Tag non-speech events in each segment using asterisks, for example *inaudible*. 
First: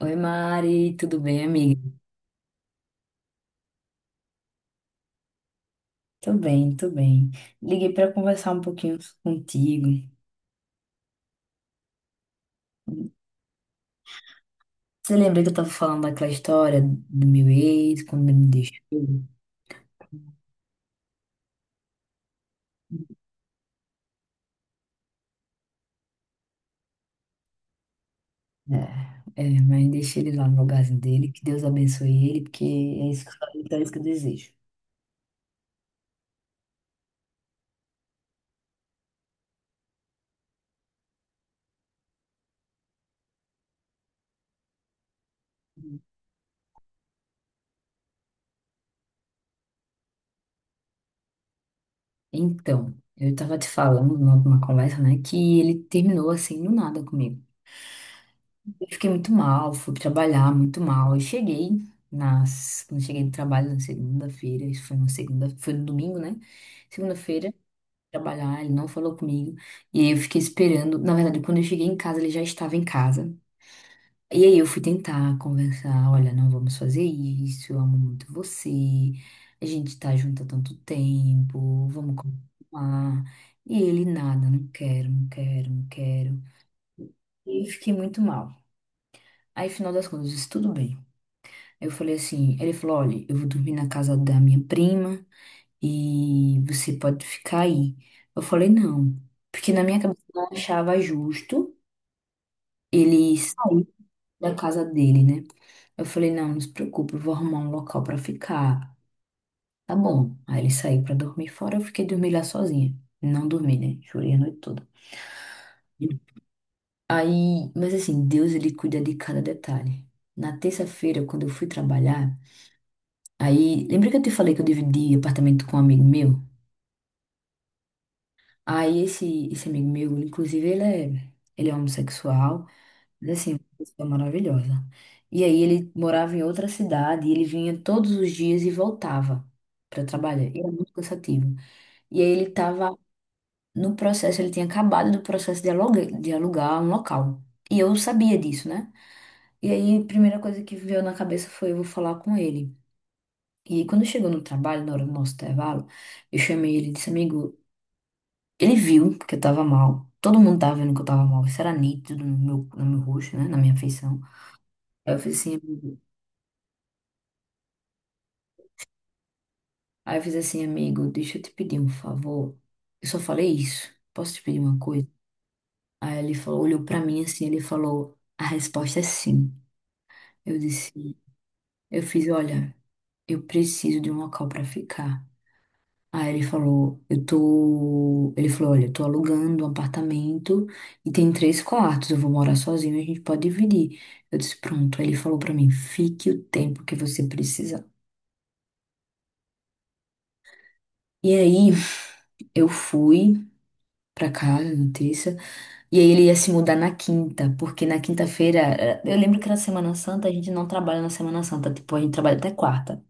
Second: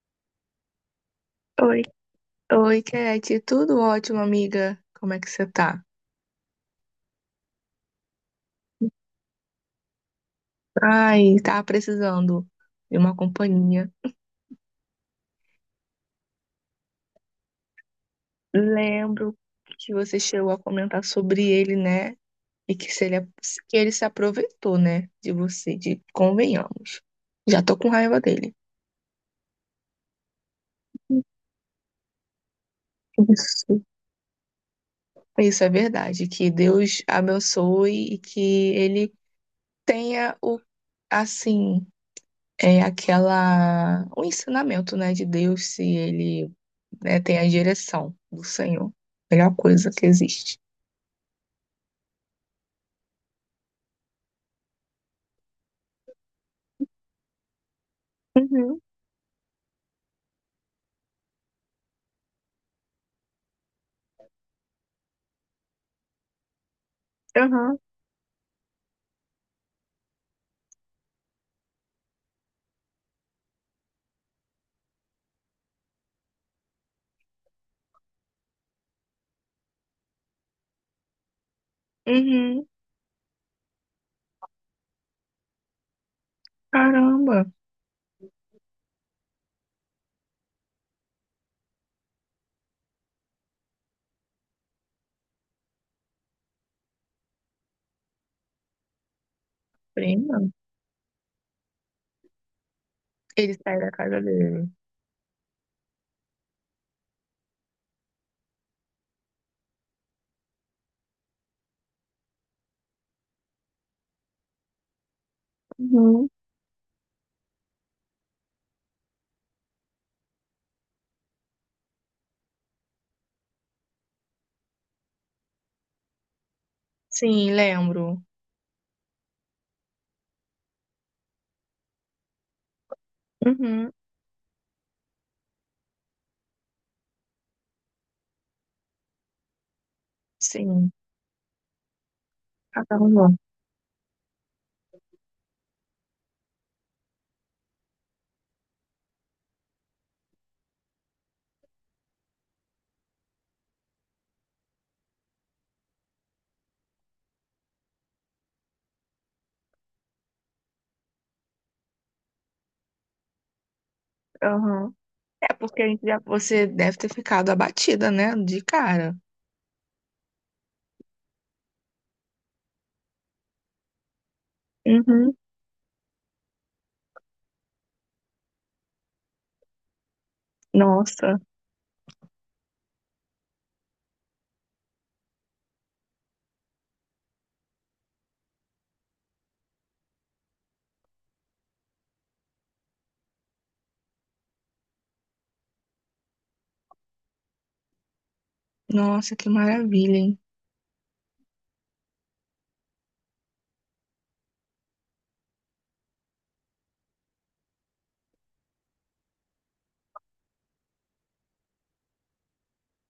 Oi, Mari, tudo bem, Oi, amiga? oi, Kate. Tudo ótimo, amiga? Como é que você tá? Tô bem, tô bem. Liguei pra conversar um pouquinho contigo. Ai, tava precisando de uma companhia. Você lembra que eu tava falando daquela história do meu ex, quando ele me deixou? Lembro que você chegou a comentar sobre ele, né? E que se ele, que ele se aproveitou, né? De você, de convenhamos. Já tô com raiva dele. É, é, mas deixei ele lá no lugarzinho dele, que Deus abençoe ele, porque é isso que Isso. é isso que eu desejo. Isso é verdade. Que Deus abençoe e que ele tenha o, assim. É aquela o ensinamento, né, de Deus, se ele, né, tem a direção do Senhor. Melhor coisa que existe. Então, eu tava te falando numa conversa, né, que ele terminou assim do nada comigo. Uhum. Eu fiquei muito mal, fui trabalhar muito mal. Eu cheguei quando cheguei do trabalho na segunda-feira, isso foi na segunda, foi no domingo, né? Segunda-feira, Aham. trabalhar, ele não falou comigo. E aí eu fiquei esperando. Na verdade, quando eu cheguei em casa, ele já estava em casa. E aí eu fui tentar conversar, olha, não vamos fazer isso, eu amo muito você, a gente tá junto há tanto tempo, vamos Uhum. continuar. E ele, nada, não quero, não quero, não quero. Caramba. E eu fiquei muito mal. Aí, final das contas, eu disse, tudo bem. Eu falei assim, ele falou, olha, eu vou dormir na casa da minha prima e você pode ficar aí. Eu falei, não, porque na minha cabeça Prima. eu não achava justo ele Ele sai sair da casa da dele. casa dele, né? Eu falei, não, não se preocupe, eu vou arrumar um local pra ficar. Tá bom. Aí ele saiu pra dormir fora, eu fiquei dormir lá sozinha. Não dormi, né? Chorei a noite toda. Uhum. Aí, mas assim, Deus ele cuida de cada detalhe. Na terça-feira, quando eu fui trabalhar, aí, lembra que eu te falei que eu dividi apartamento com um amigo meu? Sim, lembro. Aí esse amigo meu, inclusive, ele é homossexual, mas assim, uma Uhum. pessoa maravilhosa. E aí ele morava em outra cidade, e ele vinha todos os dias e voltava para trabalhar. E era Sim, muito cansativo. E aí ele estava caramba. no processo, ele tinha acabado do processo de alugar um local. E eu sabia disso, né? E aí a primeira coisa que veio na cabeça foi eu vou falar com ele. E aí, quando chegou no trabalho, na hora do nosso intervalo, eu chamei ele e disse, amigo, ele viu que eu tava mal. Todo mundo tava vendo que eu tava mal. Isso era nítido no meu rosto, né? Na minha feição. Aham. Aí eu fiz É assim, porque a amigo. gente já, você deve ter ficado abatida, né, de cara. Aí eu fiz assim, amigo, deixa eu te pedir um favor. Eu só falei isso. Posso te pedir uma coisa? Uhum. Aí ele falou, olhou pra mim assim, ele falou, a resposta é sim. Eu disse, Nossa. eu fiz, olha, eu preciso de um local pra ficar. Aí ele falou, eu tô. Ele falou, olha, eu tô alugando um apartamento e tem três quartos, eu vou morar sozinho, a gente pode dividir. Eu disse, pronto. Aí ele falou pra mim, fique o tempo que você precisar. Nossa, que maravilha, hein? E aí *laughs* eu fui pra casa na terça, e aí ele ia se mudar na quinta, porque na quinta-feira, eu lembro que na Semana Santa a gente não trabalha na Semana Santa, tipo, a gente trabalha até quarta.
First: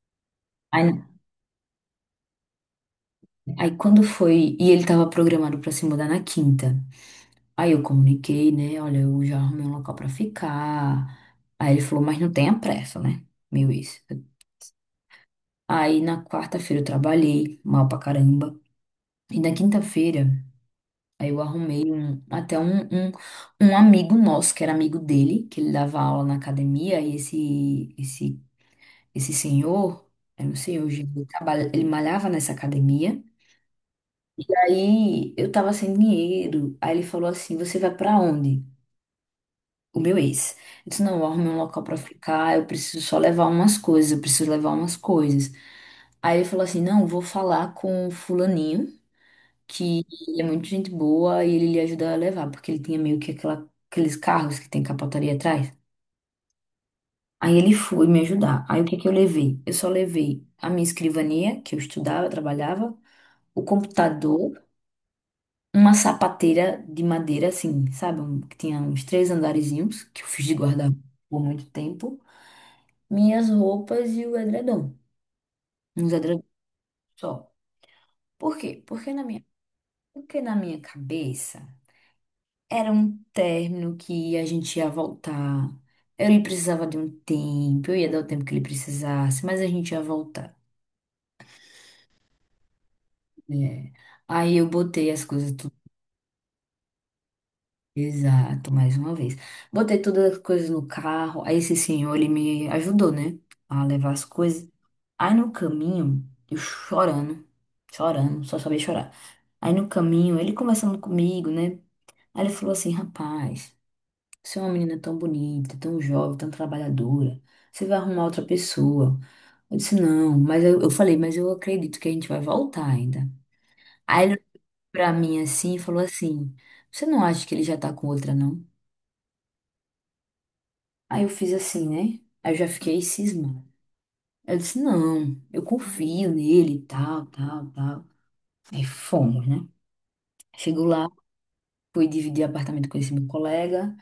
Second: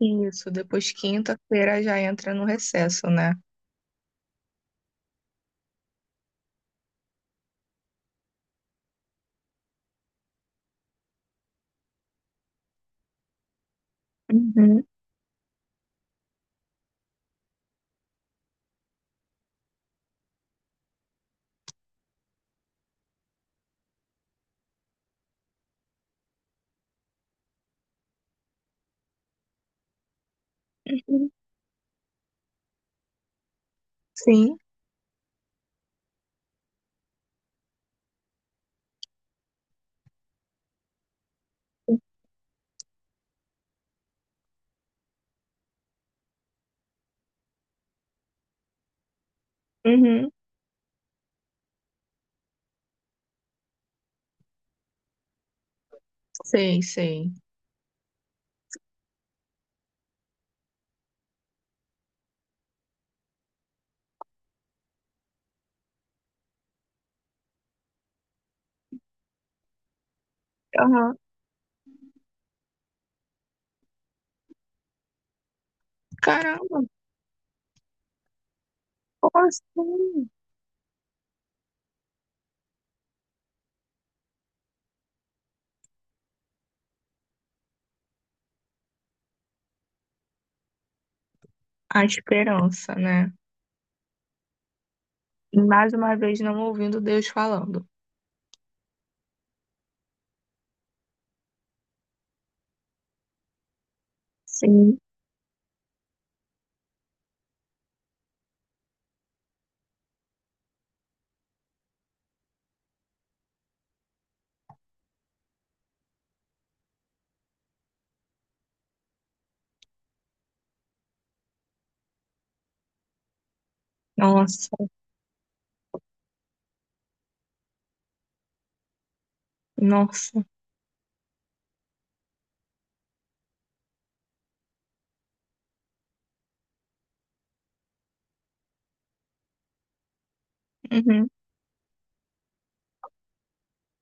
Isso, Aí, depois quinta-feira já entra no recesso, né? aí quando foi, e ele tava programado pra se mudar na quinta. Aí eu comuniquei, né? Olha, eu já arrumei um local pra ficar. Aí ele falou, mas não tenha pressa, né? Meu ex. Uhum. Aí na quarta-feira eu trabalhei mal pra caramba. E na quinta-feira, aí eu arrumei um, até um amigo nosso, que era amigo dele, que ele dava aula na academia. E esse senhor, era não sei hoje ele, Uhum. Ele malhava nessa academia. Sim. Aí eu tava sem dinheiro. Aí ele falou assim: você vai pra onde? O meu ex. Eu disse, não, eu arrumei um local pra ficar, eu preciso só levar umas coisas, eu preciso levar umas coisas. Aí ele falou assim, não, vou falar com o fulaninho, que Uhum. ele é muito gente boa e ele lhe ajuda a levar, porque ele tinha meio que aquela, aqueles carros que tem capotaria atrás. Sei, sei. Aí ele foi me ajudar. Aí o que que eu levei? Eu só levei a minha escrivania, que eu estudava, trabalhava, o computador, uma sapateira de madeira, assim, sabe? Um que tinha uns três andarezinhos, que eu fiz de guardar Aham. por muito tempo. Minhas roupas e o edredom. Uns edredom Caramba, só. Por quê? Como assim? Porque na minha cabeça era um término que a gente ia voltar. Ele precisava de um tempo, eu ia dar o tempo que ele precisasse, mas a gente ia voltar, A esperança, né? né? Aí eu botei as coisas tudo. Mais uma vez não ouvindo Deus falando. Exato, mais uma vez. Botei todas as coisas no carro. Aí esse senhor, ele me ajudou, né? A levar as coisas. Sim. Aí no caminho, eu chorando, chorando, só sabia chorar. Aí no caminho, ele conversando comigo, né? Aí ele falou assim: rapaz, você é uma menina tão bonita, tão jovem, tão trabalhadora. Você vai arrumar outra pessoa. Eu disse: não, eu falei, mas eu acredito que a gente vai voltar ainda. Aí ele olhou Nossa. pra mim assim e falou assim: você não acha que ele já tá com outra, não? Nossa. Aí eu fiz assim, né? Aí eu já fiquei cismando. Eu disse, não, eu confio nele, tal, tal, tal. Aí fomos, né? Chegou lá, Uhum. fui dividir apartamento com esse meu colega.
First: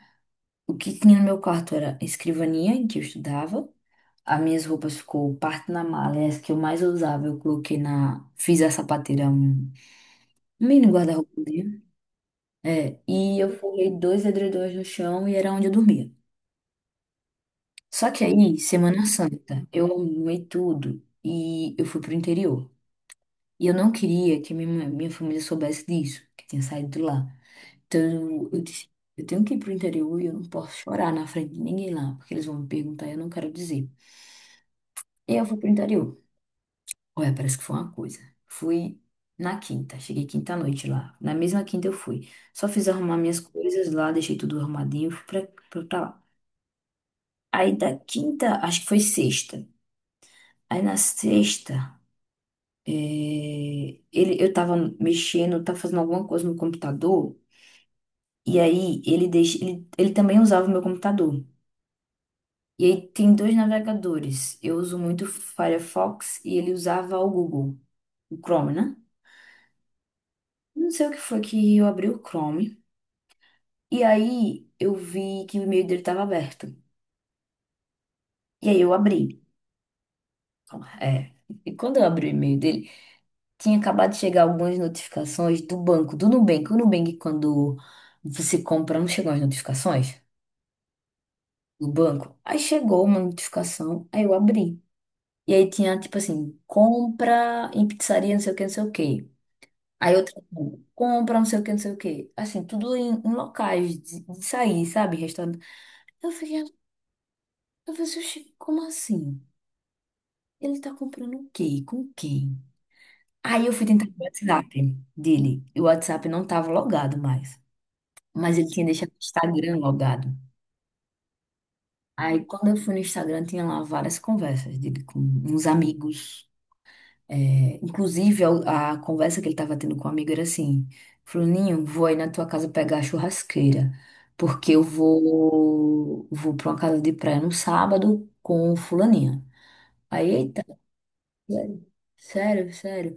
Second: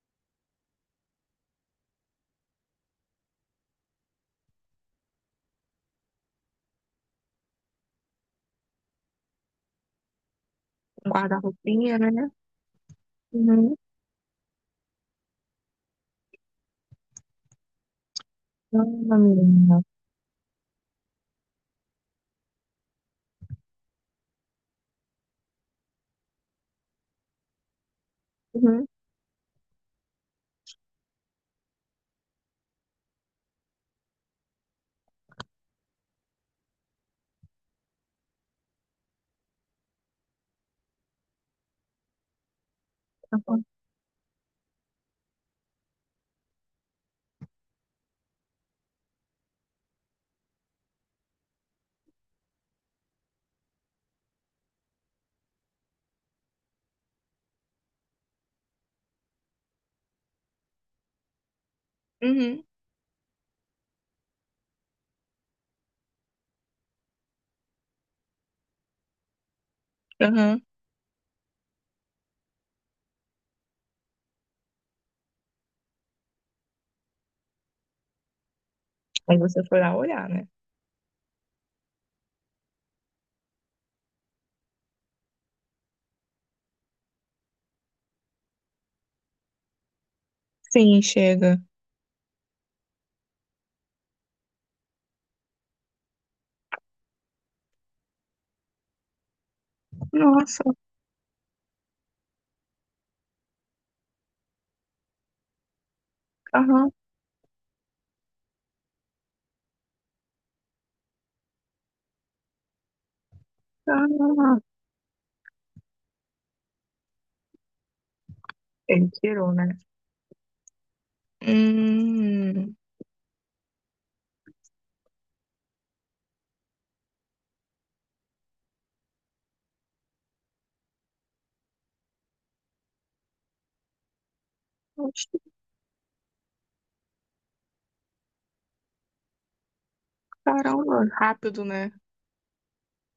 O que tinha no meu quarto era a escrivaninha em que eu estudava. As minhas roupas ficou parte na mala, e as que eu mais usava eu coloquei na... Fiz a sapateira, um um mini guarda-roupa dele. Guarda-roupinha, né? É, e eu Uhum. forrei dois edredons no chão e era onde eu dormia. Só que aí, Semana Caramba, Santa, menina. eu arrumei tudo e eu fui pro interior. E eu não queria que minha família soubesse disso, que eu tinha saído de lá. Então eu Uhum. disse, eu tenho que ir pro interior e eu não posso chorar na frente de ninguém lá, porque eles vão me perguntar e eu não quero dizer. E eu fui pro interior. Olha, parece que foi uma coisa. Fui na quinta, cheguei quinta à noite lá. Na mesma quinta eu fui. Só fiz arrumar minhas Aham. coisas lá, deixei tudo arrumadinho, fui pra lá. Aí da quinta, acho que foi sexta. Aí na sexta, ele, eu tava mexendo, tava fazendo alguma coisa no computador. E aí ele deixa, ele também usava o meu computador. Uhum. E aí tem dois navegadores. Eu uso muito o Firefox e ele usava o Google, o Chrome, né? Aham. Não sei o que foi que eu abri o Chrome. E aí eu vi que o e-mail dele estava aberto. E aí eu abri. Aí você foi lá olhar, né? É. E quando eu abri o e-mail dele, tinha acabado de chegar algumas notificações do banco, do Nubank. O Nubank, quando você compra, não chegam as notificações Sim, chega. do banco. Aí chegou uma notificação, aí eu abri. E aí tinha, tipo assim, compra em pizzaria, não sei o que, não sei o que. Aí outra, Nossa. compra, não sei o que, não sei o que. Assim, tudo em locais de sair, sabe? Restaurante. Eu fiquei, Aham. eu falei, assim, "Oxi, como assim? Ele tá comprando o quê? Com quem?" Aí eu fui tentar o Caramba. WhatsApp dele. E o WhatsApp não tava logado mais. Mas ele tinha Ele deixado o tirou, Instagram né? logado. Aí quando Hum. eu fui no Instagram, tinha lá várias conversas dele com uns amigos. É, inclusive, a conversa que ele estava tendo com o amigo era assim: Fulaninho, vou aí na tua casa pegar a churrasqueira, porque eu Oxe. vou para uma casa de praia no sábado com o Fulaninho. Aí, eita, Caramba, rápido, sério, né? sério, sério.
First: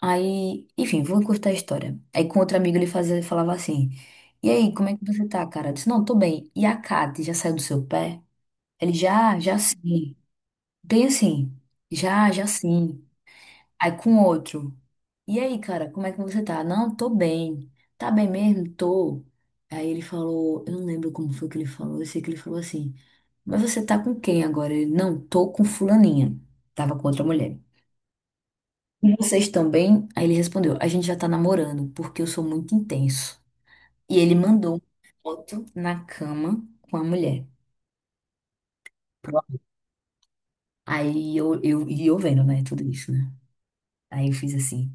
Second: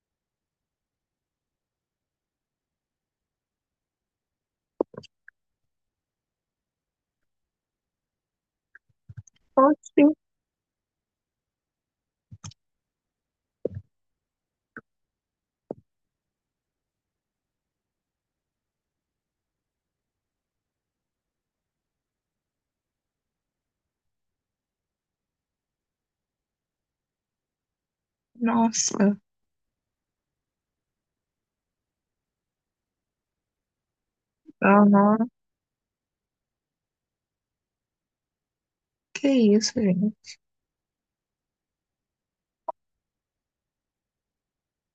Aí, enfim, vou encurtar a história. Aí, com outro amigo, ele fazia, falava assim: e aí, como é que você tá, cara? Eu disse: não, tô bem. E a Kate já saiu do seu pé? Ele já, já Oxi. sim. Bem assim, já, já sim. Aí com outro. E aí, cara, como é que você tá? Não, tô bem. Tá bem mesmo? Tô. Aí ele falou, eu não lembro como foi que ele falou, eu sei que ele falou assim, mas você tá com quem agora? Ele, não, tô com fulaninha. Tava com outra mulher. E Nossa, vocês também? Aí ele respondeu, a gente já tá namorando, porque eu sou muito intenso. E ele mandou não, não, uma foto na cama com a mulher. que isso, gente. E eu vendo, né, tudo isso, né? Aí eu fiz assim.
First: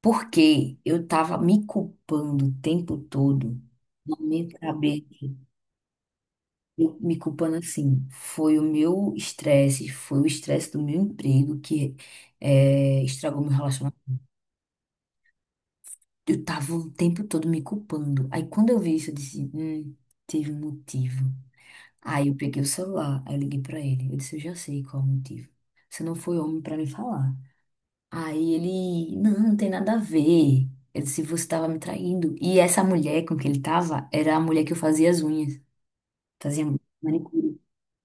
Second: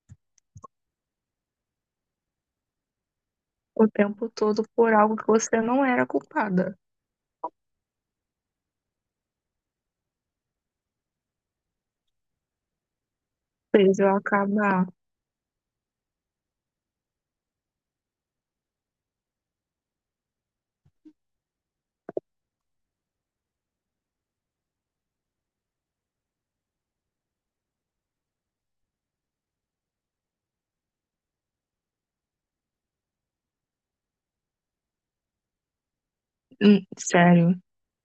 Porque eu tava me culpando o tempo todo, O na tempo minha todo por cabeça, algo que você não era culpada. eu me culpando assim, foi o meu estresse, foi o estresse do meu emprego que estragou meu Fez eu relacionamento. acabar. Eu tava o tempo todo me culpando. Aí quando eu vi isso, eu disse, teve um motivo. Aí eu peguei o celular, aí eu liguei pra ele. Eu disse, eu já sei qual é o motivo. Você não foi homem pra me falar. Aí ele, não, não tem nada a ver. Ele disse, você tava me traindo. E essa mulher com que ele tava era a mulher que eu fazia as unhas. Fazia manicure. Sério.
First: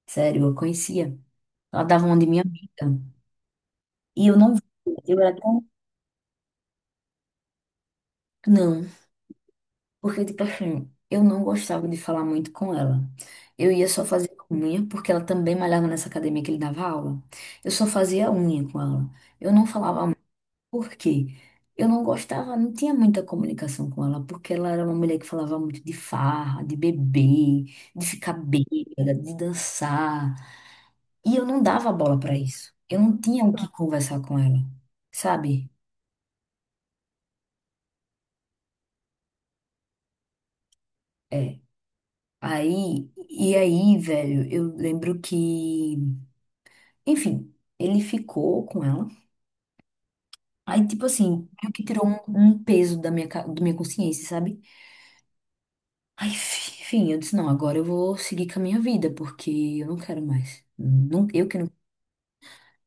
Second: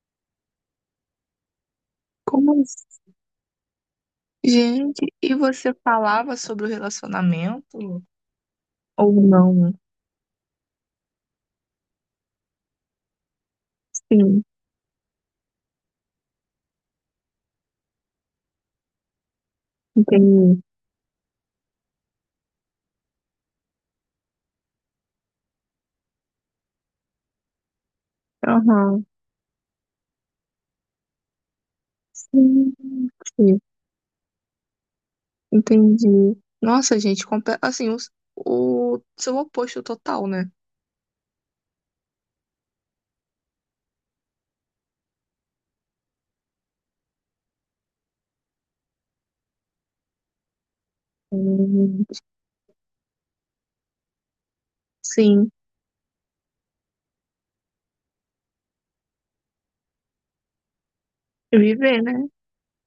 Sério, eu conhecia. Ela dava uma de minha Como assim? amiga. E eu não via. Gente, Eu era e tão... você falava sobre o relacionamento? Não. Ou não? Porque, tipo assim, eu não gostava de falar muito com ela. Eu ia só fazer Sim, unha, porque ela também malhava nessa academia que ele dava aula. Eu só fazia unha com ela. Eu não falava. entendi. Por quê? Eu não gostava, não tinha muita comunicação com ela, porque ela era uma mulher que falava muito de farra, de beber, de ficar Aham. bêbada, de dançar. E eu não dava bola para isso. Sim, Eu não tinha o que conversar com ela, sabe? entendi. Nossa, gente, assim, o, seu oposto total, né? É. Aí, e aí, velho, eu lembro que, enfim, ele ficou com ela. Aí, tipo assim, meio que tirou Hum. um, um peso da minha consciência, sabe? Sim, Aí, enfim, eu disse, não, agora eu vou seguir com a minha vida, porque eu não quero mais. Não, eu que não. viver, né?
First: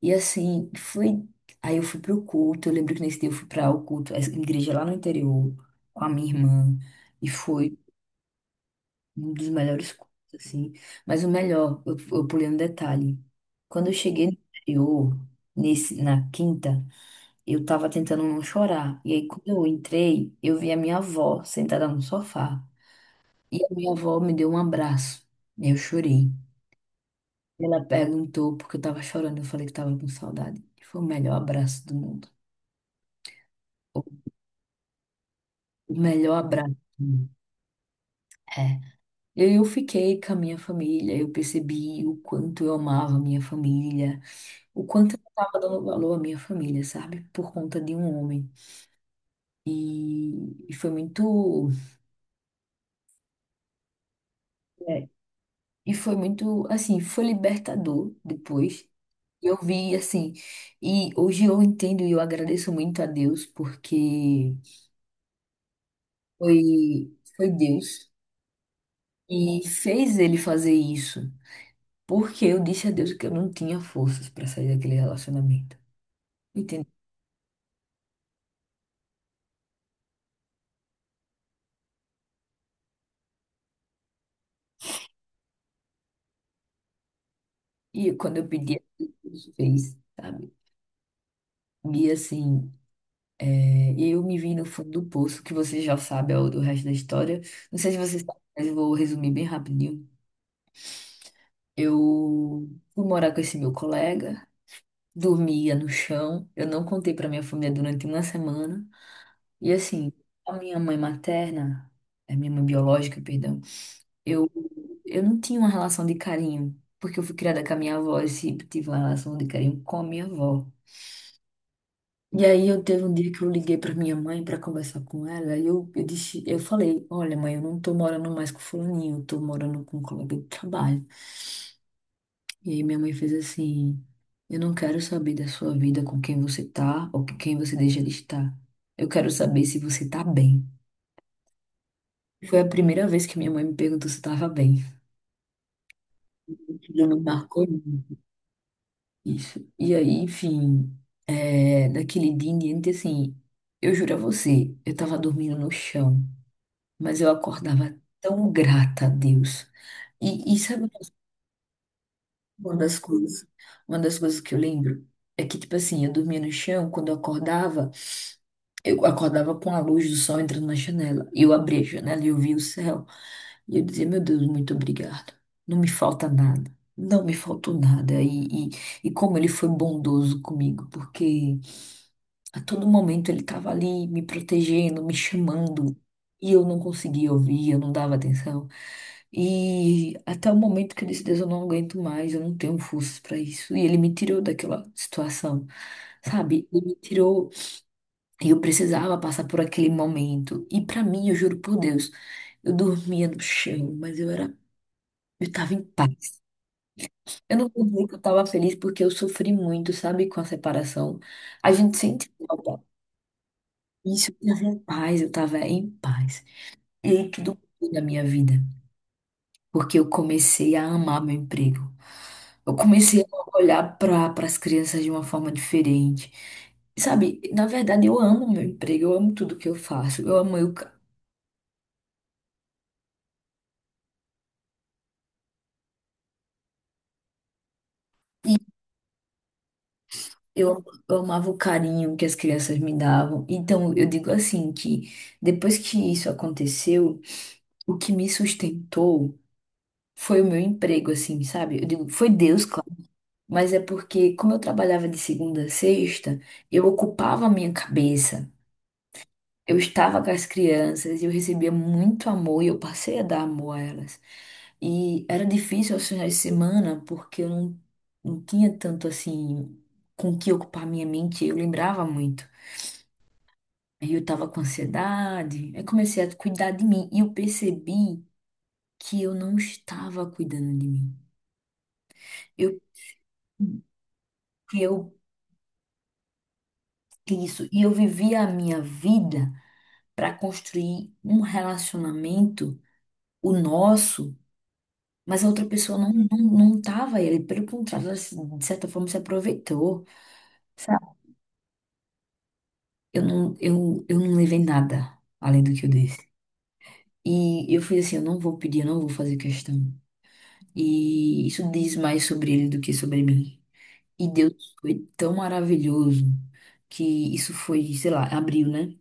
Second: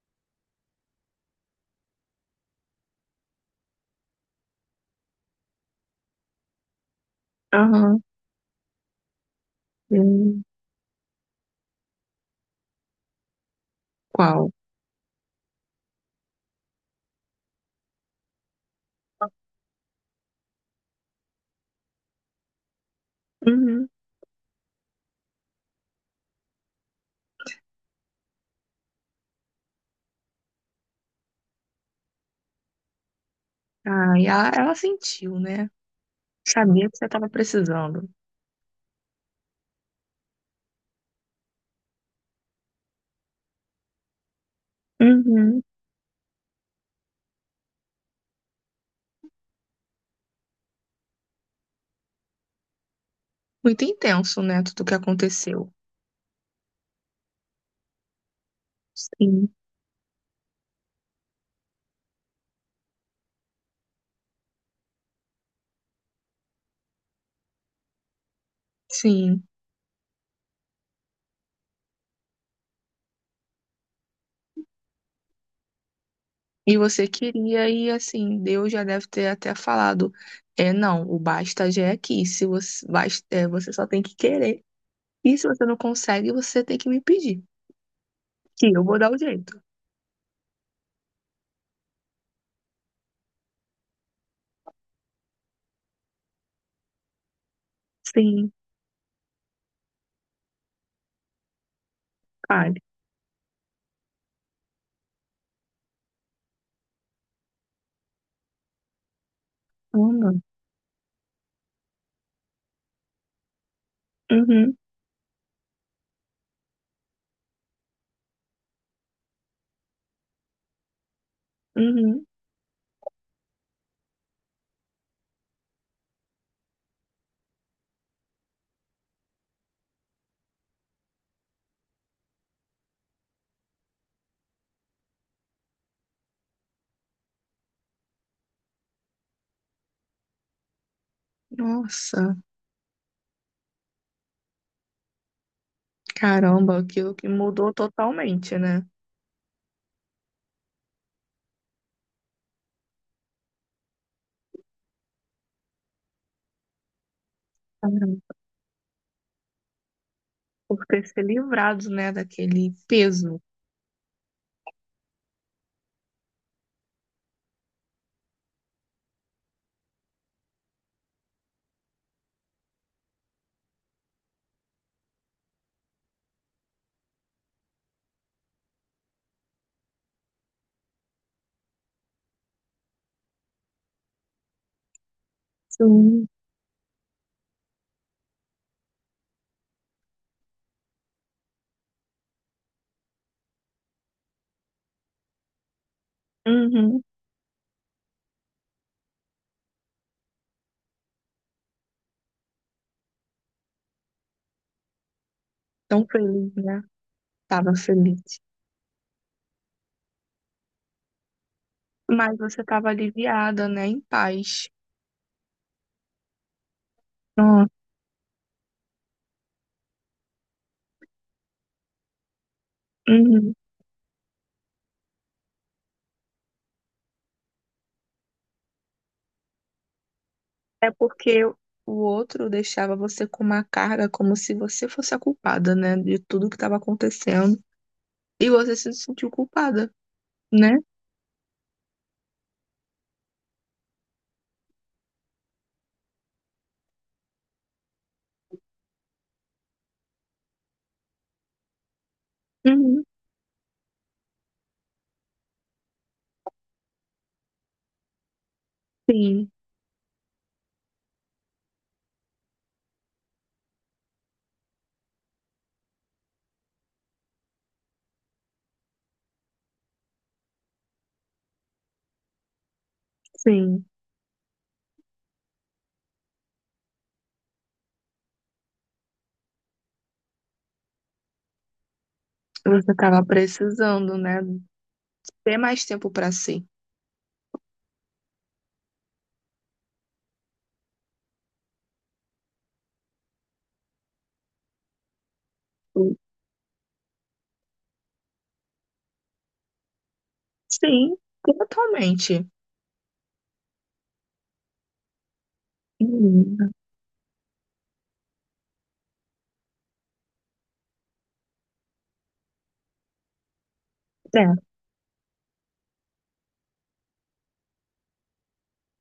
E assim, foi. Aí eu fui pro culto, eu lembro que nesse dia eu fui para o culto, a igreja lá no interior, com a minha irmã, e foi Aham. um dos melhores cultos, Hum. assim. Mas o melhor, eu pulei um detalhe. Quando eu cheguei no Qual? interior, na quinta, eu tava tentando não chorar. E aí, quando eu entrei, eu vi a minha avó sentada no sofá. E a Uhum. minha avó me deu um abraço. Eu chorei. Ela perguntou porque eu tava chorando. Eu falei que tava com saudade. Foi o melhor abraço do mundo. O Ah, e ela sentiu, né? melhor abraço. Sabia que você Do estava mundo. precisando. É. Eu fiquei com a minha família. Eu percebi o quanto eu amava a minha família. O quanto eu tava Uhum. dando valor à minha família, sabe? Por conta de um homem. E, e foi muito. Muito intenso, né? Tudo que é, aconteceu. E foi muito, assim, foi libertador depois. Sim. Eu vi assim, e hoje eu entendo e eu agradeço muito a Deus porque foi Deus Sim. e fez ele fazer isso, porque eu disse a Deus que eu não tinha forças para sair daquele relacionamento, E entende? você queria, e assim, Deus já deve ter até falado: é, não, o basta já é aqui. Se você, basta, é, você só tem que querer. E se você não consegue, você tem que me pedir. E quando eu Que pedi, eu vou dar o Deus jeito. fez, sabe? E assim, é, eu me vi no fundo do poço, que você já sabe é o do resto da história. Não sei se você sabe, Sim, mas eu vou resumir bem rapidinho. Eu fale. fui morar com esse meu colega. Dormia no chão. Eu não contei para minha família durante uma semana. E assim, Caramba. a minha mãe materna, a minha mãe biológica, perdão, eu, Uhum. Não tinha uma relação de carinho, porque eu fui criada com a minha avó e sempre tive uma relação de carinho com a minha avó. Uhum. E aí eu teve um dia que eu liguei para minha mãe para conversar com ela e eu disse, eu falei, olha mãe, eu não tô morando mais com fulaninho, eu tô morando com um colega de trabalho. E aí minha mãe fez assim: eu não quero saber da sua vida com quem você tá ou com quem você deixa de estar. Eu quero saber se você tá bem. Nossa, Foi a primeira vez que minha mãe me perguntou se eu tava bem. caramba, Aquilo aquilo me que marcou mudou muito. totalmente, né? Isso. E aí, enfim, é, daquele dia em diante, assim, eu juro a você, eu tava dormindo no chão, mas eu acordava tão grata a Deus. E Por sabe. ter se livrado, né, daquele Uma das peso. coisas, uma das coisas que eu lembro é que, tipo assim, eu dormia no chão, quando eu acordava com a luz do sol entrando na janela. E eu abria a janela e eu via o céu. E eu dizia, meu Deus, muito obrigado. Não me falta nada. Não me faltou nada. E como ele foi bondoso comigo, porque a todo momento ele estava ali me protegendo, me chamando, Sim. e eu não conseguia ouvir, eu não dava atenção. E até o momento que eu disse, Deus, eu não aguento mais, eu não tenho forças para isso. E ele me tirou daquela situação, sabe? Ele me Uhum. tirou, e eu precisava passar por aquele momento. E para mim, eu juro por Deus, eu dormia no chão, mas eu era, eu estava em Tão paz. feliz, né? Eu não Tava vou dizer que eu feliz. estava feliz porque eu sofri muito, sabe, com a separação. A gente sente Mas você falta. tava aliviada, né, em Isso, eu tava paz. em paz, eu tava em paz. Líquido Ó. da minha vida. Porque eu comecei a amar meu emprego. Eu comecei Uhum. a olhar para as crianças de uma forma diferente. Sabe, na verdade eu amo meu emprego, eu amo tudo que eu faço. Eu amo eu, É porque o outro deixava você com uma carga como se você fosse a culpada, né, de tudo que estava acontecendo. E e você se sentiu culpada, né? eu, eu amava o carinho que as crianças me davam. Então eu digo assim que depois que isso aconteceu, o que me sustentou foi o meu emprego, assim, sabe? Eu digo, foi Deus, claro. Uhum. Mas é porque, como eu trabalhava de segunda a sexta, eu ocupava a minha cabeça. Sim, Eu estava com as crianças, eu recebia muito amor e eu passei a dar amor a elas. E era difícil aos finais de semana porque eu não, não tinha tanto assim com o que ocupar minha mente, eu lembrava muito. sim. Aí eu tava com ansiedade, aí comecei a cuidar de mim e eu percebi que eu não estava cuidando de mim. Eu, Você tava precisando, né, que eu, ter mais tempo para si. E eu vivia a minha vida. Para construir um relacionamento, o nosso, mas a outra pessoa não, não tava ele, pelo contrário, ela, de certa forma se aproveitou, sabe? Sim, totalmente. Eu não levei nada além do que eu disse. Uhum. E eu fui assim, eu não vou pedir, eu não vou fazer questão. E isso diz mais sobre ele do que sobre mim. E É. Deus foi tão maravilhoso que isso foi, sei lá, abriu, né?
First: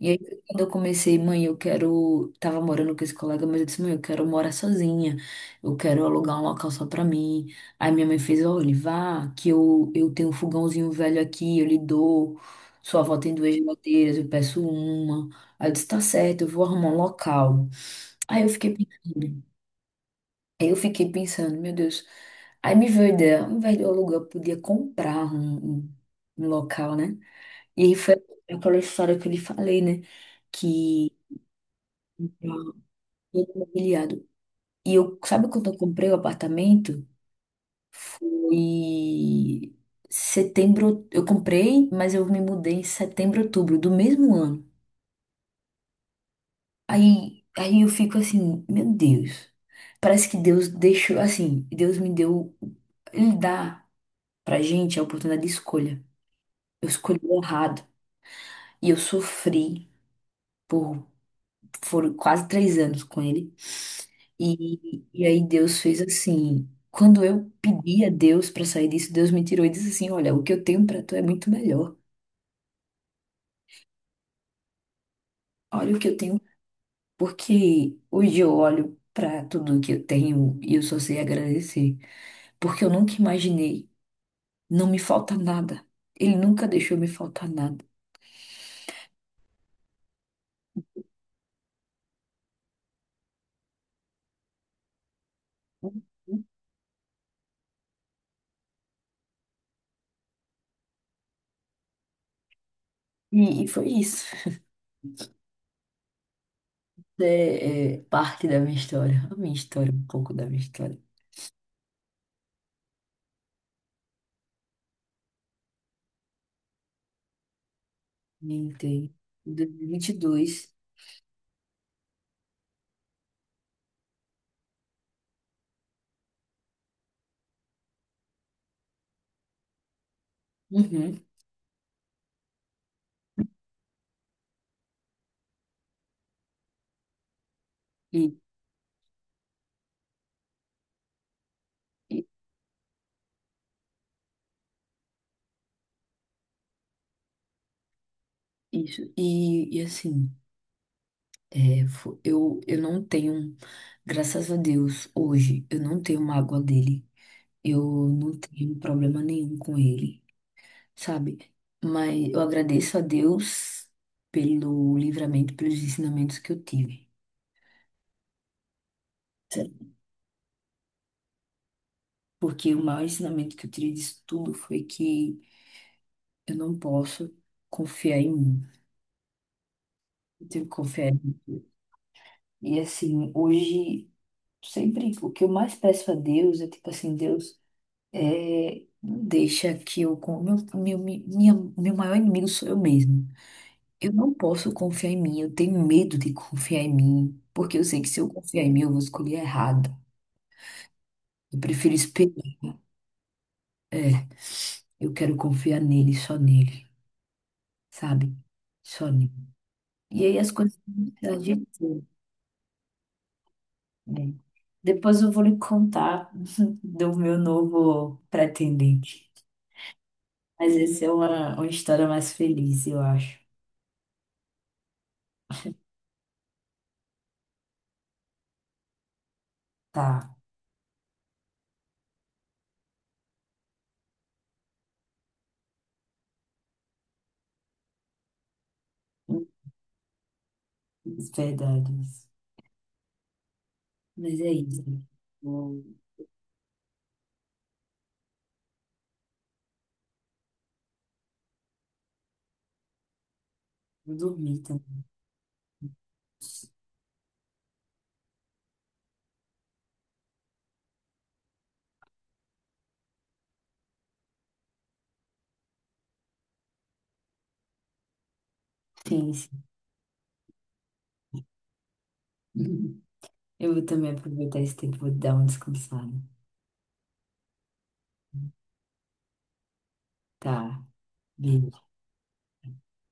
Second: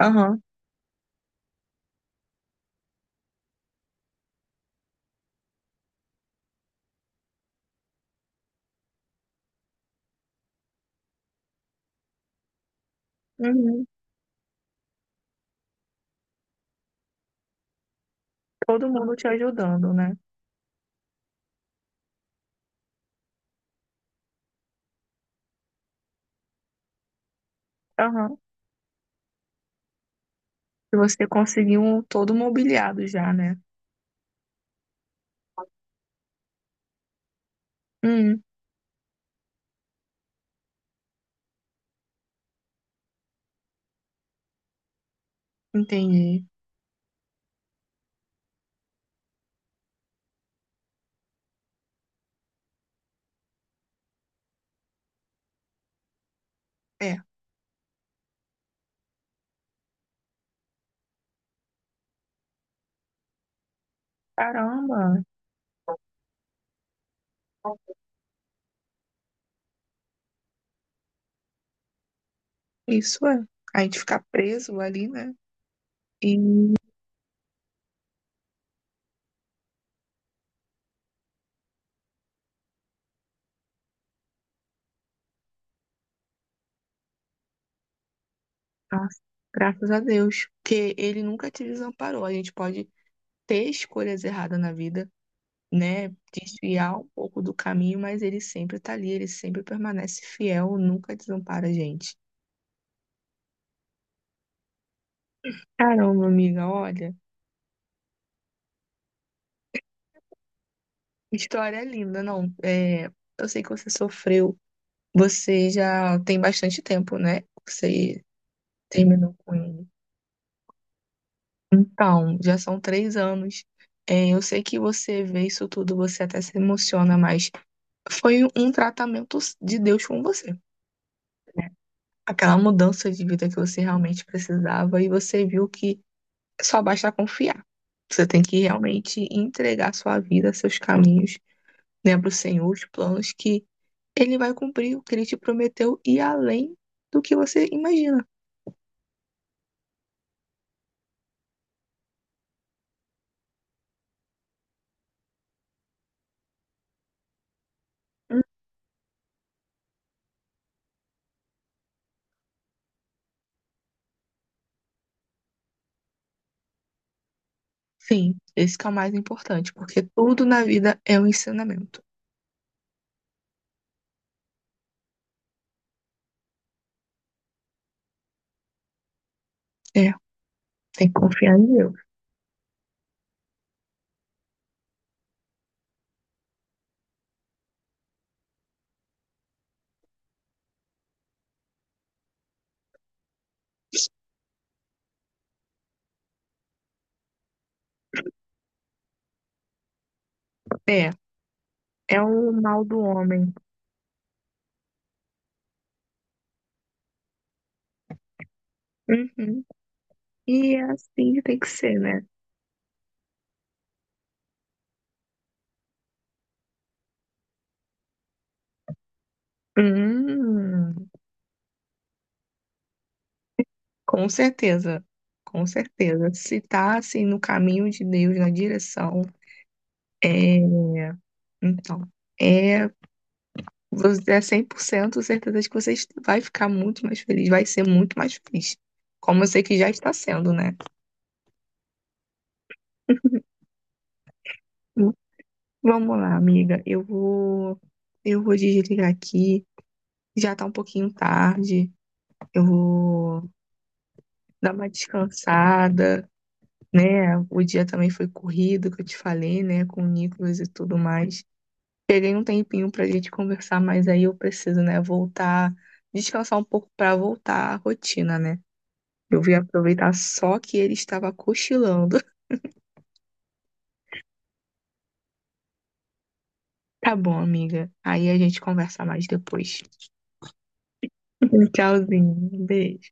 E aí, Aham. quando eu comecei, mãe, eu quero. Tava morando com esse colega, mas eu disse, mãe, eu quero morar sozinha. Eu quero alugar um local só pra mim. Aí minha mãe fez, olha, vá, que eu tenho um fogãozinho velho aqui, eu lhe dou. Sua avó tem duas Uhum. geladeiras, eu peço uma. Aí eu disse, tá certo, eu vou arrumar um local. Aí eu fiquei Todo mundo te pensando, ajudando, né? Meu Deus. Aí me veio a ideia, ao invés de eu alugar, eu podia comprar um local, né? E aí foi Aham. aquela história que eu lhe falei, né? E Que você conseguiu um todo mobiliado já, todo né? mobiliado. E eu, sabe quando eu comprei o apartamento? Hum, Foi setembro, eu comprei, mas eu me mudei em setembro, outubro do mesmo ano. entendi. Aí eu fico assim, meu Deus. Parece que Deus deixou assim, Deus me deu, ele dá pra gente a oportunidade de escolha. Eu É. escolhi errado e eu sofri por foram quase três anos com ele. E, Caramba, e aí Deus fez assim. Quando eu pedi a Deus para sair disso, Deus me tirou e disse assim: olha, o que eu tenho para tu é muito melhor. isso é. A gente ficar preso ali, né? Olha o que eu E, tenho. Porque hoje eu olho para tudo que eu tenho e eu só sei agradecer. Porque eu nunca imaginei. Não me falta nada. Ele nunca deixou me faltar nada. nossa, graças a Deus. Porque ele nunca te desamparou. A gente pode ter escolhas erradas na vida, né? Desviar um pouco do caminho, mas ele sempre tá ali, ele sempre permanece fiel, nunca desampara a gente. E foi isso. Caramba, amiga, olha. É, é parte da minha história. A minha história, um pouco da minha história. História é linda, não. É, eu sei que você sofreu, você já tem bastante tempo, né? Você Me entrei terminou em com ele. 2022. Então, já são 3 anos. É, eu sei que você vê isso tudo, você até se emociona, mas foi um tratamento de Deus com você. Uhum. Aquela mudança de vida que você realmente precisava e você viu que só basta confiar. Você E, tem que realmente entregar sua vida, seus caminhos, né, e para o Senhor, os planos que ele vai cumprir o que ele te prometeu e além do que você imagina. isso. E assim, é, eu não tenho, graças a Deus, hoje, eu não tenho mágoa dele. Eu não tenho problema nenhum com ele, sabe? Mas eu agradeço a Deus pelo livramento, pelos ensinamentos que eu tive. Enfim, esse que é o mais importante, Sério. porque tudo na vida é um ensinamento. Porque o maior ensinamento que eu tirei disso tudo foi que eu não posso confiar em mim. É, Eu tenho que confiar tem em que mim. confiar em Deus. E assim, hoje, sempre o que eu mais peço a Deus é tipo assim, Deus. É, deixa que eu. Meu maior inimigo sou eu mesma. Eu não posso confiar em mim, eu tenho medo de confiar em mim, porque eu sei que se eu confiar em mim, eu vou escolher errado. É, Eu prefiro é o esperar. mal do homem. É, eu quero confiar nele, só nele, sabe? Só nele. Uhum. E aí as E coisas é se assim que tem que ser, ajeitam, né? né? Depois eu vou lhe contar *laughs* do meu novo pretendente. Mas essa Hum, é uma história mais feliz, eu acho. com certeza, com certeza. Se tá assim no caminho de Deus, na direção, Tá. é. Então, é, você é 100% certeza de que você vai ficar muito mais feliz, vai ser muito mais feliz. Como eu sei que já está sendo, né? Verdade. Mas é isso. Vou, Vamos lá, amiga. Eu vou desligar aqui. Já tá um pouquinho tarde. Eu vou vou dormir dar uma também. descansada, né? O dia também foi corrido, que eu te falei, né? Com o Nicolas e tudo mais. Peguei um tempinho pra gente conversar, mas aí eu preciso, né? Voltar, descansar um pouco pra voltar à rotina, né? Sim, Eu sim. vim aproveitar só que ele estava cochilando. *laughs* *laughs* Eu vou também aproveitar esse tempo, vou dar uma descansada. Tá bom, amiga. Aí a gente conversa mais depois. Tá. *laughs* Beijo. Tchauzinho. Beijo.